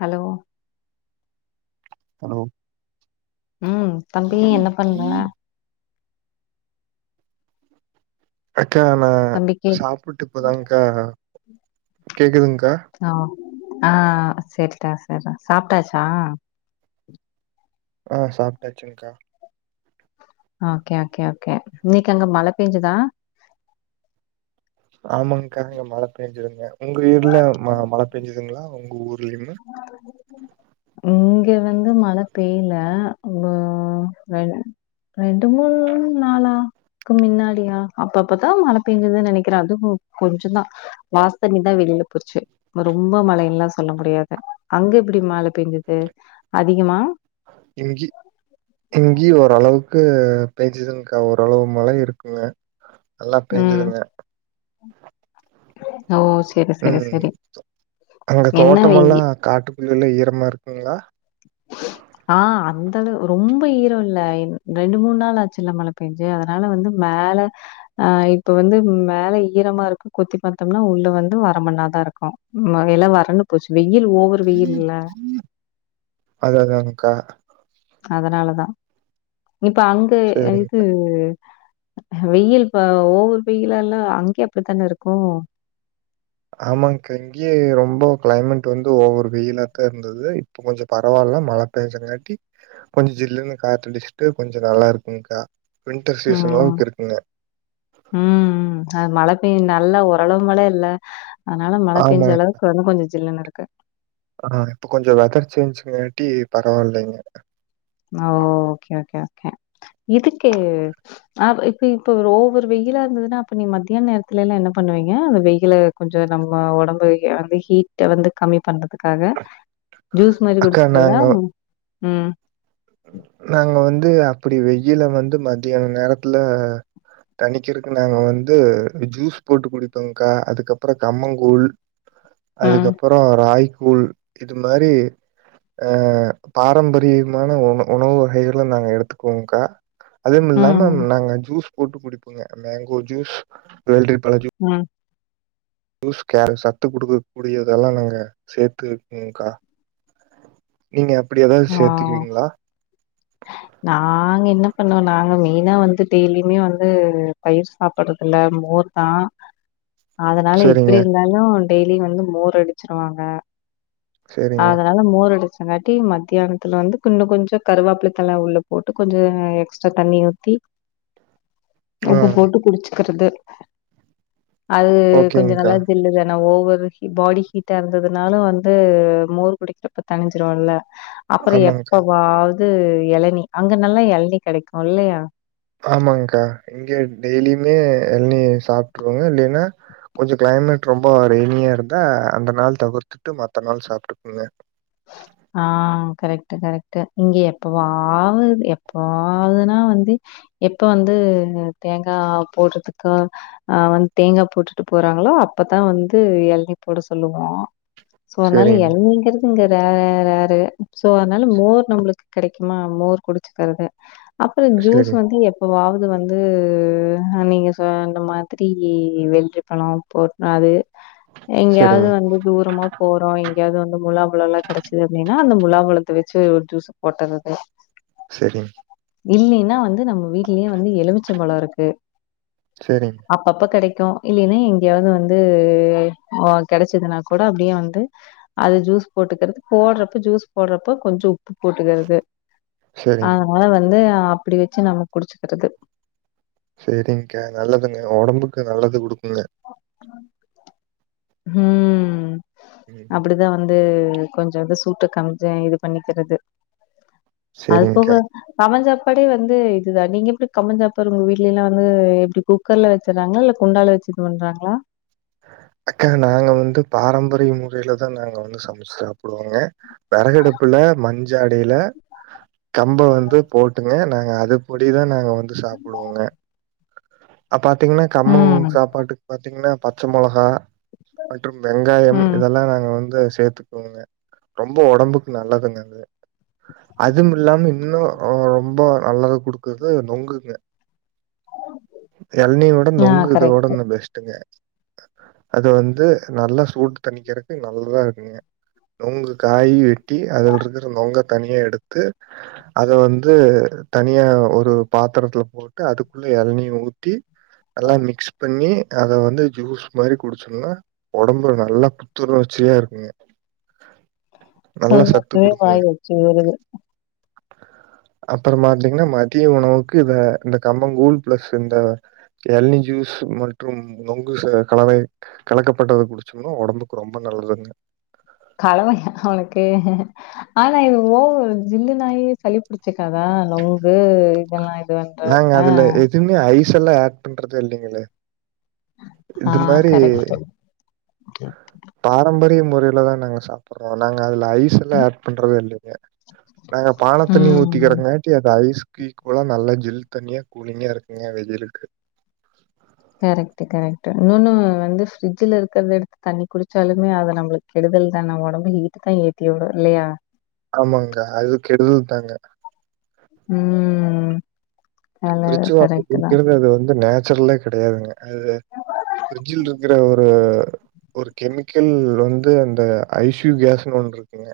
Hello hello ம் தம்பி என்ன பண்ற அக்கா நா தம்பி கேக் சாப்புட்டு இப்பதாங்கா கேக்குதுங்கா ஆ ஆ சர்டா சர்ரா சாப்ட்டாச்சா ஆ சாப்ட்டாச்சுங்கா அ கே ஓகே ஓகே இன்னனிக்கு அங்க மழ பேஞ்சுதா ஆமாங்கா இங்க மழ பெஞ்சதுங்க உங்க வீர்ல மழ மழ பெஞ்சுதுங்ளா உங்க ஊர்லியுமே [unintelligible] இங்க வந்து மழ பெய்ல ‌இங் கோ பெய்ல ரெண்டு மூன்னு நாளா க்கு மின்னாடியா அப் அப்பதா மழ பெஞ்சுது நெனைக்கிற அது கொ கொஞ்சதா வாஸ் தண்ணிதா வெளில போச்சு ரொம்ப மழைல்லா சொல்ல முடியாது அங்க எப்டி மா பேஞ்சுது அதிகமா இங்கி இங்கியூ ஓரளவுக்கு அ பேஞ்சிதுங்க ஓரளவு மழ இருக்குங்க நல்லா ம் பேஞ்சுதுங்க ஓ செரி செரி ம் செரி என்ன வீங்கி காட்டுக்குள்ள எல்லா ஈரமா இருக்குங்ளா ஆ அந்தளவு ரொம்ப ஈரோல்ல ரெண்டு மூணு நாள் ஆச்சுல மழ பேஞ் சி அதனால வந்து மேல அ இப்ப வந்து மேல ஈரமா இருக்கு கொத்தி பாத்தோம்னா உள்ள வந்து வரமன்னாதா இருக்கு மழயெல்லா வரன்டு போச்சு வெயில் ஓவர் வெயில் இல்ல. அத அதாங்கா அதனாலதா இப்ப அங்க இது சேரிங்க்கா வெயில் இப்ப ஓவர் வெயிலால்லா அங்கேயு அப்டிதான இருக்கு ஆமாங்கா இங்கேயு ரொம்போ க்ளைமேட் வந்து ஒவ்வொரு வெயிலாத்தா இருந்தது இப்போ கொஞ்சோ பரவால்ல மழ பேஞ்சது காட்டி கொஞ்சோ ஜில்லுன்னு காத்தடிச்சுட்டு கொஞ்சோ நல்லாருக்குங்கா வின்டர் சீசனளவுக்கு இருக்குங்க ம் ம் அது மழ பேய் நல்ல ஓரளவு மழயில்ல அதனால மழ பேஞ்ச ஆமாங்க அளவுக்கு வந்து கொஞ்சோ ஜில்லுன்னு இருக் ஆ இப்போ கொஞ்சோ வெதர் சேன்ஜ் காட்டி பரவால்லைங்க அ ஓகே ஓகே ஓகே இதுக்கு ஆ இப் ப்பி இப்போ ஒரு ஓவர் வெயிலா இருந்ததுனா அப்ப நீங்க மத்தியான நேர்த்தலெல்லா என்ன பண்ணுவீங்க அந்த வெயில கொஞ்சோ நம்ம ஒடம்பு வந்து ஹீட்ட வந்து கம்மி பண்றது க்காக ஜூஸ் மாரி அக்கா குடிச்சுக்கறதா நாங்க ம் நாங்க வந்து அப்படி வெயில வந்து மத்தியான நேரத்துல தணிக்கிறதுக்கு நாங்க வந்து ஜூஸ் போட்டு குடிப்போங்கா அதுக்கப்புறோ கம்மங்கூழ் அதுக்கப்புறோ ராயிகூழ் இது மாரி ஆ பாரம்பரிய மான உண் உணவு வகைகள் நாங்க எடுத்துக்கோவோங்கா அதுன்னுல்லாம ம், நாங்க ஜூஸ் போட்டு குடிப்போங்க மேங்கோ ஜூஸ் வெள்ரி பழோ ஜூஸ் ம் ஜூஸ் கேரட் சத்து குடுக்க கூடியதெல்லா நாங்க சேத்துக்குவோங்கா நீங்க அப்படி ஏதாவது ஆ. சேத்துக்கிவீங்களா நாங்க என்ன பண்ணுவோ நாங்க மெயினா வந்து டெய்லியுமே வந்து பயிர் சாப்பட்றதுல மோர்தா அதனால சேரிங்க எப்பிடி இருந்தாலு டெய்லி வந்து மோர் அடிச்சிருவாங்க சேரிங்க அதனால மோர் அடிச்சங்காட்டி மத் தியானத்துல வந்து இன்னு கொஞ்சோ கருவேப்பில தழ உள்ள போட்டு கொஞ்சோ எக்ஸ்ட்ரா தண்ணி ஊத்தி ஆ உப்பு போட்டு குடிச்சுக்கறது அது கொஞ்சோ ஓகேங்க்கா நல்லா ஜில்லுதானா ஒவரு பாடி ஹீட்டா இருந்ததுனாலு வந்து மோர் குடிக்கிறப்ப தனிஞ்சிரும்ல அப்புறோ ஆமாங்க்கா எப்பவாவது எளநீ அங்க நல்லா எளநீ கெடைக்குல்லையா ஆமாங்கா இங்க டெய்லியுமே எளநீ சாப்ட்டுருவோங்க இல்லன்னா கொஞ்சோ கிளைமேட் ரொம்ப ரெய்னியா ருந்தா அந்த நாள் தவுர்த்துட்டு மத்த நாள் சாப்ட்டுக்குவோங்க ஆ கரெக்ட் கரெக்ட் இங்க எப்பவாது எப்பவாகுதுன்னா வந்து எப்ப வந்து தேங்கா போட்றதுக்கா அ வந்து தேங்கா போட்டுட்டு போறாங்களோ அப்பதா வந்து எளநீ போட சொல்லுவோ சோ அதனால சேரிங்க எளநீங்கறது இங்க ரே ரேரு சோ அதனால மோர் நம்மளுக்கு கெடைக்குமா மோர் குடிச்சுக்கறது அப்புறோ ஜூஸ் சேரி வந்து எப் பவாவுது வந்து நீங்க சொன்ன மாதிரி வெள்ரிப்பழோ போட் னாது எங்கயாவது சேரிங்க வந்து தூரமா போறோம் எங்கேயாவது வந்து முலாம்பழோலா கெடச்சா அப்படின்னா அந்த தேட்னினா அந்த முலாம் பழத்த வச்சு ஒரு ஜூஸ போட்டுர்றது செர்ரி இல்லீன்னா வந்து நம்ம வீட்லேயே வந்து எலுமிச்ச பழோ இருக்கு செரி அப்பப்ப கெடக்கு இல்லைன்னா எங்கேயாவது வந்து கெடச்சதுன்னா கூட அப்டியே வந்து அது ஜூஸ் போட்டுகர்து போடுறப்ப ஜூஸ் போடுறப்ப கொஞ்சோ உப்பு போட்டுக்கர்றது சேரிங்க அவ்தா அத வந்து அப்டி வச்சு நம்ம குடிச்சுக்கர்றது செரிங்க்கா நல்லதுங்க ஒடம்புக்கு நல்லது குடுக்குங்க ம் ம் அப்டி தா வந்து கொஞ்சோ வந் சூட்ட கமிஞ்ச இது பண்ணிக்கிறது அது சேரிங்க்கா போக கம்மஞ் சாப்பாடே வந்து இதுதான் நீங்க எப்டி கம்மஞ் சாப்பாடு உங்க வீட்லலாம் வந்து எப்டி குக் கர்ல வச்சறாங்களா இல்ல குண்டால வச்சு இது பண்றாங்களா அக்கா நாங்க வந்து பாரம்பரிய முறையிலதான் நாங்க வந்து சமச்சு சாப்பிடுவோங்க விறகெடுப்புல மண்சாடில கம்ப வந்து போட்டுங்க நாங்க அதுப் பொடிதான் நாங்க வந்து சாப்பிடுவோங்க அ பாத்தீங்கன்னா கம்மங் ம். சாப்பாட்டுக்கு பாத்தீங்கன்னா பச்ச மொளகா மற்றும் வெங்காயம் ம். இதெல்லாம் நாங்க வந்து சேத்து கோங்க ரொம்ப ஒடம்புக்கு நல்லதுங்க அது அதுவம்மில்லாம இன்னு ரொம்ப நல்லத குடுக்குறது நொங்குங்க எளனீ வுட ஆ நுங்குதோட கரெக்ட்டு. இது பெஸ்ட்டுங்க அது வந்து நல்லா சூட்டு தண்ணிக்கிறதுக்கு நல்லதா இருக்குங்க நொங்கு காய் வெட்டி அதுல இருக்குற நொங்க தனியா எடுத்து அத வந்து தனியா ஒரு பாத்திரத்துல போட்டு அதுக்குள்ள எளநீய ஊத்தி நல்லா மிக்ஸ் பண்ணி அத வந்து ஜூஸ் மாதிரி குடிச்சோன்னா ஒடம்புல நல்லா புத்துணர்ச்சியா இருக்குங்க நல்லா சத்து சொல்றபையே குடுக்குங்க. வாயல எச்சு ஊறுது அப்றோ பாத்தீங்கன்னா மதிய உணவுக்கு இத இந்த கம்போ கூல் ப்ளஸ் இந்த எளநீ ஜூஸ் மற்றும் நொங்கு சே கலவை கலக்கப்பட்டது குடிச்சோம்னா ஒடம்புக்கு ரொம்ப நல்லதுங்க கலவையா அவனக்கு ஆனா இது ஓவர் ஜில்லுன்னு ஆயி சளி பிடிச் வச்சக்காதா நொங்கு இதெல்லாம் இது வந் நாங்க அதுல எதுவுமே ஐஸ் எல்லாம் ஆட் பண்றதே இல்லீங்களே ஆ இது மாரி கரெக்ட்டு. பாரம்பரிய முறையில தான் நாங்க சாப்பிடுறோம் நாங்க அதுல ஐஸ் ஸெல்லா அட் பண்றது இல்லைங்க நாங்க பானத்தண்ணி ம். ஊத்திக்கிறோங்க அது ஐஸ்க் கியூ ப்லா நல்லா ஜில் தண்ணியா கூலிங்கா இருக்குங்க வெயிலுக்கு கரெக்ட் கரெக்ட் இன்னொன்னு வந்து ஃப்ரிட்ஜ இருக்கற எடுத்து தண்ணி குடிச்சாலுமே அத நம்மளுக்கு கெடுதல் தான் ஒடம்பு ஹீட்டுதா ஏத்தி விடும் இல்லையா ஆமாங்கா அது கெடுதல் தாங்க உம் பிரிட்ஜ் வாட்டர் குடிக்கிறது அது வந்து நேச்சுரலே கெ‌டையாதுங்க அது பிரிட்ஜில் இருக்கிற ஒரு ஒரு கெமிக்கல் வந்து அந்த ஐஸ்யூ கேஸ்ன்னு ஒன்னு இருக்குங்க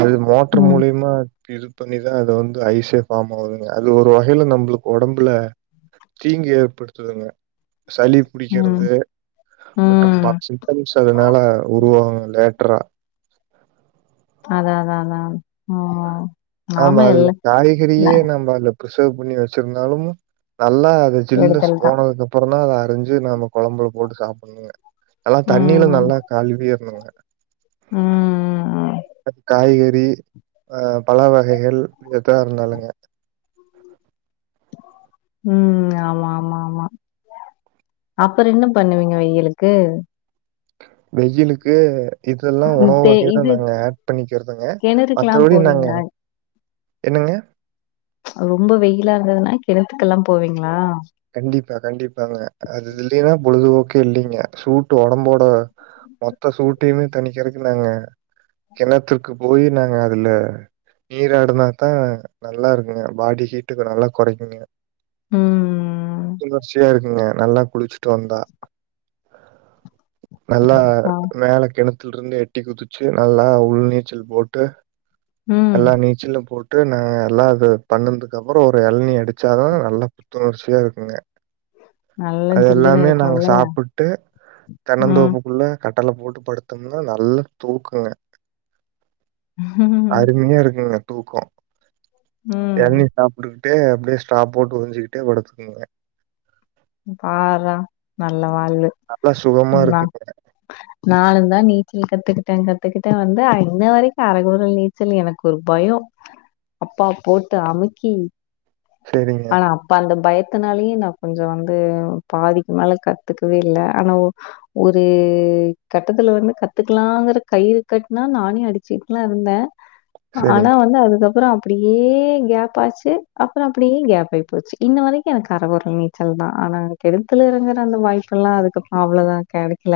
அது மோட்டர் ம், மூல்யமா இது பண்ணிதா அத வந்து ஐஸே ஃபார்ம் ஆவுதுங்க இது ஒரு வகையில நம்ளுக்கு ஒடம்புல தீங்கு ஏற்படுத்துதுங்க சளி ம், புடிக்கிறது மற்றும் ம். பாப்ஸூ ஃபங்க்ஸ் அதுனால உருவாவுங்க லேட்டுரா அதா அதா அதா ஓ ஆமா அதுல காய்கறியே நான் நம்ம அதுல பிரிசர்வ் பண்ணி வச்சிருந்தாலும் நல்லா அத ஜில்னஸ் கெடுதல் தான். போனதுக்கு அப்றோ தா அத அரிஞ்சு நாம கொழம்புல போட்டு சாப்புட்ணுங்க நல்லா ம், தண்ணியில ம், நல்லா கழுவிரணுங்க ம், காய்கறி அ பழ வகைகள் எதா இருந்தாலுங்க ம் ஆமா ஆமா ஆமா அப்றோ என்ன பண்ணுவீங்க வெயிலுக்கு வெயிலுக்கு இதெல்லா உணவு தே வகைள இது நாங்க ஆட் பண்ணிக்குறதுங்க கிணறுக்கெல்லாம் மத்தபடி நாங்க போவீங்களா? என்னங்க ரொம்ப வெயிலா இருந்ததுன்னா கிணத்துக்கெல்லா போவீங்களா கண்டிப்பா கண்டிப்பாங்க அது இல்லைன்னா பொழுதுபோக்கே இல்லைங்க சூட்டு உடம்போட மொத்த சூட்டையுமே தணிக்கிறக்கு நாங்க கிணத்திற்கு போயி நாங்க அதுல நீராடுனாதா நல்லா இருக்குங்க பாடி ஹீட்டுக்கு நல்லா கொறைக்குங்க ம் ம் குளிர்ச்சியா இருக்குங்க நல்லா குளிச்ட்டு வந்தா நல்லா ஆ. மேல கெணத்துல இருந்து எட்டி குதிச்சு நல்லா உள் நீச்சல் போட்டு ம். எல்லா நீச்சலும் போட் டு நாங்க எல்லா இது பண்ணதுக்கு அப்புறோ ஒரு எள்னி அடிச்சாதா நல்லா புத்துணர்ச்சியா இருக்குங்க நல்லா அது ஜில்லுன்னு எல்லாமே இருக்கும் நாங்க இல்லையா? சாப்பிட்டு ம். தென்னந்தோப்புக்குள்ள கட்டல போட்டு படுத்தம்னா நல்லா தூக்கோங்க அருமையா இருக்குங்க தூக்கோ ம். எள்நீ சாப்ட்டு டே அப்டியே ஸ்ட்ரா போட்டு உரிஞ்சிக்கிட்டே படுத்துக்கோங்க பார்றா நல்ல வாழ்வு நல்லா சுகமா இருக்குங்க ஆ நானுந்தா நீச்சல் கத்துக்கிட்டே கத்துக்கிட்டே வந்து இன்ன வரைக்கு அரக்குறல் நீச்சல் எனக்கு ஒரு பயோ அப்பா போட்டு அமுக்கி செரிங்க ஆனா அப்ப அந்த பயத்தினாலயே நா கொஞ்சோ வந்து பாதிக்கு மேல கத்துக்கவே இல்ல ஆனா ஓ ஒரு கட்டத்துல வந்து கத்துக்கலாங்கிற கயிறு கட்னா நானே அடிச்சுட்லா இருந்தே ஆனா சரிங்க, வந்து அதுக்கப்றோ அப்டியே கேப் ஆச்சு அப் அப்றோ அப்டியே கேப் ஆயி போச்சு இன்ன வரைக்கு எனக்கு அரகுரல் நீச்சல் தா ஆனா கெணத்துல எறங்கிற அந்த வாய்ப்பெல்லா அதுக்கப் அவ்ளோதா கெடைக்கல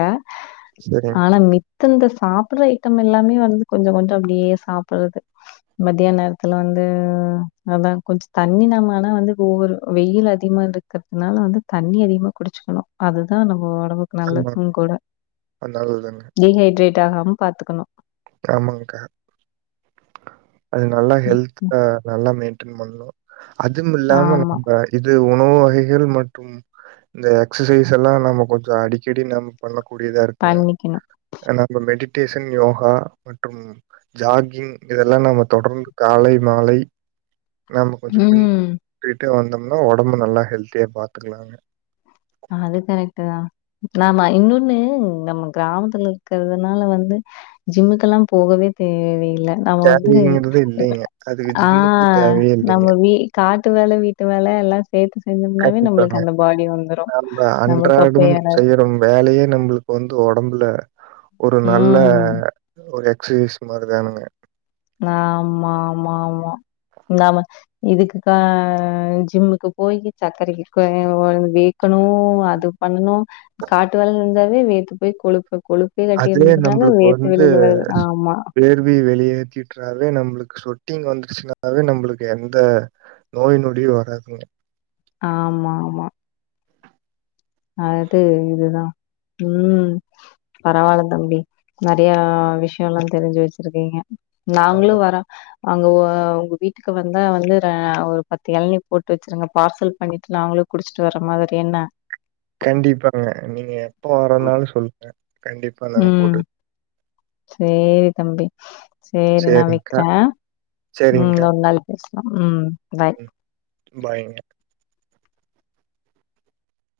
சரிங் நாலா மித்த இந்த சாப்பிடுற ஐட்டம் எல்லாமே வந்து கொஞ்ச கொஞ்சோ அப்டியே சாப்பிட்றது மதியான நேரத்துல வந்து அதா கொஞ்ச தண்ணி நம்ம ஆனா வந்து ஒவ்வொரு வெயில் அதிகமா இருக்கிறதுனால வந்து தண்ணி அதிகமா குடிச்சுக்கணு அதுதான் நம்ம உடம்புக்கு ஆமா. நல்லதும் கூட அதனாலதாங்க. டீஹைட்ரேட் ஆகாம பாத்துக்கணும். ஆமாங்க்கா அது நல்லா ம், ம். ஹெல்தா நல்லா மெயின்டென் பண்ணும் அதுவும் இல்லாம ஆமா. நம்ப இது உணவு வகைகள் மற்றும் இந்த எக்சசைஸ்ல்லாம் நம்ம கொஞ்சம் அடிக்கடி நம் பண்ணக்கூடியதா இருக்குல பண்ணிக்கணும். நம்ம மெடிடேஷன் யோகா மற்றும் ஜாகிங் இதெல்லாம் நம்ம தொடர்ந்து காலை மாலை நாம்ம கொஞ்சம் ம். பின்பட்டு வந்தோம்னா உடம்பு நல்லா ஹெல்த்தியா பாத்துக்கலாங்க. அது கரெக்ட் தான் ஆமா இன்னொன்னு நம்ம கிராமத்துல இருக்கிறதுனால வந்து ஜிம்முக்குலாம் போகவே தேவயில்லை. நம்ம வந்துனு தேவைங்கிறது இல்லைங்க. அதுக்கு ஆ ஜிம்முக்கு தேவையே நம்ம இல்லைங்க. வீ காட்டு வேல, வீட்டு வேல எல்லாம் சேத்து செஞ்சோம்னாவே நம்மளுக்கு அந்த பாடி வந்துடும். நா அன்றாடும் செய்யறும் வேலையே நம்மளுக்கு வந்து உடம்புல ஒரு நல்ல ம். ஒரு எக்சசைஸ் மாரிதானுங்க. ஆமா ஆமா ஆமா ஆமா இதுக்குதா ஜிம்முக்கு போயி சக்கரைக்கு [unintelligible] க்கணும் அது பண்ணனும் காட்டு வேலை இருந்தாவே வேத்து போய் கொழுப்ப கொழு ப்ப தட்டி அதுவே இருந்ததுனால வேத்து வெளில வருது ஆமா இதுவே வெளியேத்திட்டாவே நம்மளுக்கு சொட்டிங் வந்துருச்சுனாவே நம்மளுக்கு எந்த நோய் நொடி வராதுங்க ஆமா ஆமா அது இதுதான் ம் பரவால்ல தம்பி நெறைய விஷயம் எல்லாம் தெரிஞ்சு வச்சிருக்கீங்க. ஆமா. நாங்களும் வரோ அங்க உங்க வீட்டுக்கு வந்தா வந்து ஒரு பத்து இளநீ போட்டு வச்சிருங்க பார்சல் பண்ணிட்டு நாங்களும் குடிச்சிட்டு வர்ற மாரி என்ன கண்டிப்பாங்க நீங்க எப்ப வரனாலும் சொல்லுங்க. கண்டிப்பா நாங்க போட்டு சேரி தம்பி சேரி நான் சரிங்க்கா வக்கிறேன் ம் சரிங்க்கா. இன்னொருநாள் பேசலாம் ம் பாய் ம். பாய்ங்க